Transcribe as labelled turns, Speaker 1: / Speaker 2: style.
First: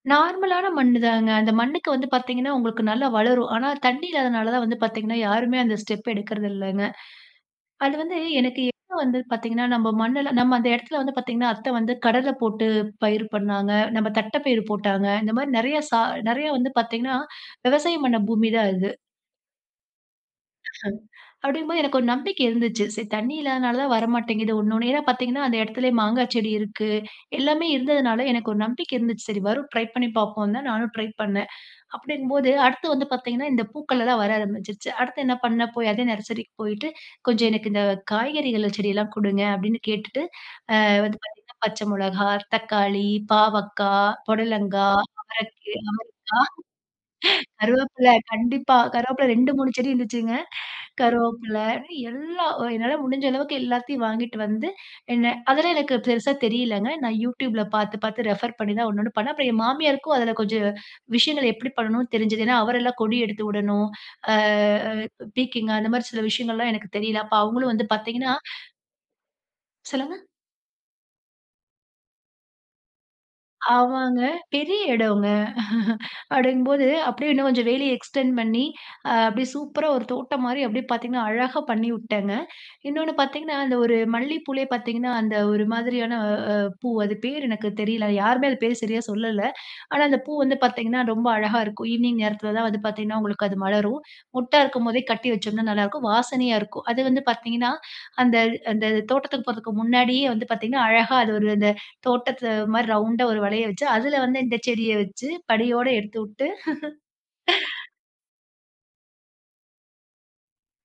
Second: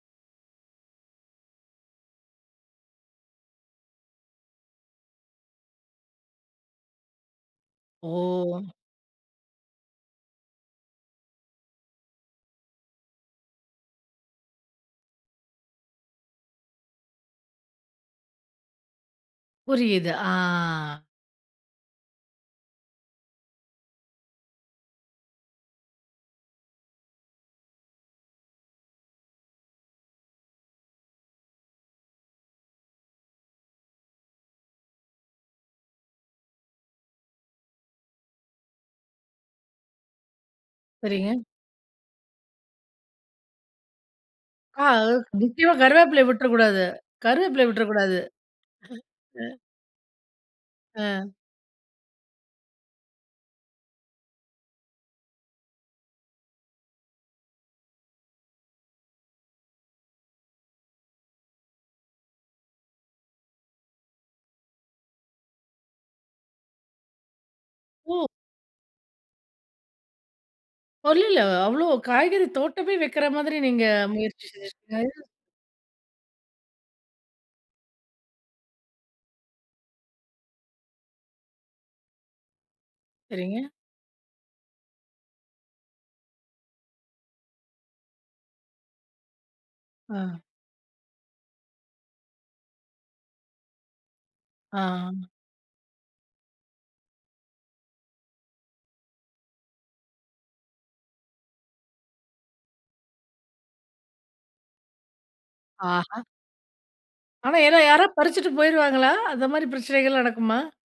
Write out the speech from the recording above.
Speaker 1: நார்மலான மண்ணு தாங்க. அந்த மண்ணுக்கு வந்து பாத்தீங்கன்னா, உங்களுக்கு நல்லா வளரும். ஆனா, தண்ணீ இல்லாதனால தான் வந்து பாத்தீங்கன்னா, யாருமே அந்த ஸ்டெப் எடுக்கிறது இல்லங்க. அது வந்து, எனக்கு
Speaker 2: ஓ!
Speaker 1: எப்போ வந்தது பாத்தீங்கன்னா, நம்ம மண்ணெல்லாம் நம்ம அந்த இடத்தில வந்து பாத்தீங்கன்னா, அத்த வந்து கடல போட்டு பயிர் பண்ணாங்க. நம்ப தட்டைப்பயிரு போட்டாங்க. இந்த மாரி நெறைய சா நெறையா வந்து பாத்தீங்கன்னா விவசாயம் பண்ண பூமி தான் அது.
Speaker 2: புரியுது. ஆ.
Speaker 1: அப்டிங்கும்போது, எனக்கு ஒரு நம்பிக்கை இருந்துச்சு. சரி தண்ணி இல்லாதனால தான் வர மாட்டேங்குது. ஒண்ணு ஒண்ணயா பாத்தீங்கன்னா, அந்த எடத்துலயே மாங்கா செடி இருக்கு, எல்லாமே இருந்ததுனால எனக்கு ஒரு நம்பிக்கை இருந்துச்சு. சரி வரும், ட்ரை பண்ணி பாப்போம்ன்னு தான் நானும் ட்ரை பண்ணேன். அப்படியிருக்கும்போது, அடுத்து வந்து பாத்தீங்கன்னா, இந்த பூக்கள் எல்லாம் வர ஆரம்பிச்சுருச்சு. அடுத்து என்னா பண்ணேன்? போய் அதே நர்சரிக்கு போயிட்டு, "கொஞ்சம் எனக்கு இந்த காய்கறிகள்ள செடியெல்லாம் குடுங்க" அப்படின்னு கேட்டுட்டு அ வந்து
Speaker 2: சரிங்க.
Speaker 1: பாத்தீங்கன்னா, பச்ச மொளகா, தக்காளி, பாவக்கா,
Speaker 2: ஆ.
Speaker 1: புடலங்கா,
Speaker 2: ம்.
Speaker 1: அவரைக்கு
Speaker 2: நிச்சயமா.
Speaker 1: அவரைக்கா
Speaker 2: கருவேப்பிலைய விட்டுறக்கூடாது கருகப்பிலைய
Speaker 1: கருவேப்பில
Speaker 2: விட்டுறக்கூடாது.
Speaker 1: கண்டிப்பா கருவேப்பில
Speaker 2: ஆ,
Speaker 1: ரெண்டு,
Speaker 2: அ.
Speaker 1: மூணு செடி இருந்துச்சுங்க.
Speaker 2: அ.
Speaker 1: கருவேப்பில எல்லாம் அ என்னால முடிஞ்ச அளவுக்கு எல்லாத்தையும் வாங்கிட்டு வந்து என்னா அதெல்லாம் எனக்கு பெருசா தெரியலங்க. நான் YouTubeல பாத்து பாத்து ரெஃபர் பண்ணி தான் ஒண்ணு ஒண்ணும் பண்ணேன். அப்பறம் என் மாமியாருக்கும் அதில கொஞ்சம் விஷயங்கள், எப்படி பண்ணனும்ன்னு தெரிஞ்சது. ஏன்னா, அவரை எல்லாம் கொடி எடுத்து உடணும். அ அ பீர்க்கங்காய் அந்த மாரி சில விஷியங்கல்லாம் எனக்கு தெரியல. அப்போ அவுங்களும் வந்து
Speaker 2: ஒ!
Speaker 1: பாத்தீங்கன்னா சொல்லுங்க.
Speaker 2: [unintelligible] அவ்வளோ காய்கறி தோட்டமே வெக்கற மாதிரி நீங்க
Speaker 1: ஆமாங்க.
Speaker 2: முயற்சி
Speaker 1: பெரிய
Speaker 2: செஞ்சுருக்கீங்க.
Speaker 1: எடோங்க! அப்படிங்கும்போது, அப்படியே இன்னும் கொஞ்சம் வேலி எக்ஸ்டெண்ட் பண்ணி அ அப்டியே சூப்பரா ஒரு தோட்டம் மாரி அப்படியே பாத்தீங்கன்னா, அழகா பண்ணிவுட்டேங்க. இன்னோண்ணு பாத்தீங்கன்னா,
Speaker 2: சரிங்க.
Speaker 1: அந்த ஒரு மல்லிப்பூலயே பாத்தீங்கன்னா, அந்த ஒரு மாதிரியான அ பூ அது பேர் எனக்கு தெரியல! யாருமே அது பேர் சரியா சொல்லல. ஆனா, அந்த பூ
Speaker 2: ஆ.
Speaker 1: வந்து பாத்தீங்கன்னா, ரொம்ப அழகா இருக்கும். ஈவினிங் நேரத்தில தான் வந்து பாதீங்கன்னா உங்களுக்கு அது மலரும். மொட்டா இருக்கும் போதே
Speaker 2: ஆமா.
Speaker 1: கட்டிவெச்சோம்ன்னா நல்லா இருக்கும். வாசனையா இருக்கும். அது வந்து பாத்தீங்கன்னா, அந்த அந்த தோட்டத்துக்கு போறதுக்கு முன்னாடியே வந்து பாத்தீங்கன்னா, அழகா அது ஒரு அந்த தோட்டத்துல ஒருமாறி ரௌண்டா ஒரு வளையம் வெச்சு, அதில வந்து இந்த செடிய வெச்சு, படியோட எடுத்து
Speaker 2: ஆஹா!
Speaker 1: உட்டு
Speaker 2: ஆனா யாரா யாராவ் பறிச்சிட்டு போய்ருவாங்களோ? அந்த மாரி பிரச்சனைகள் நடக்குமா?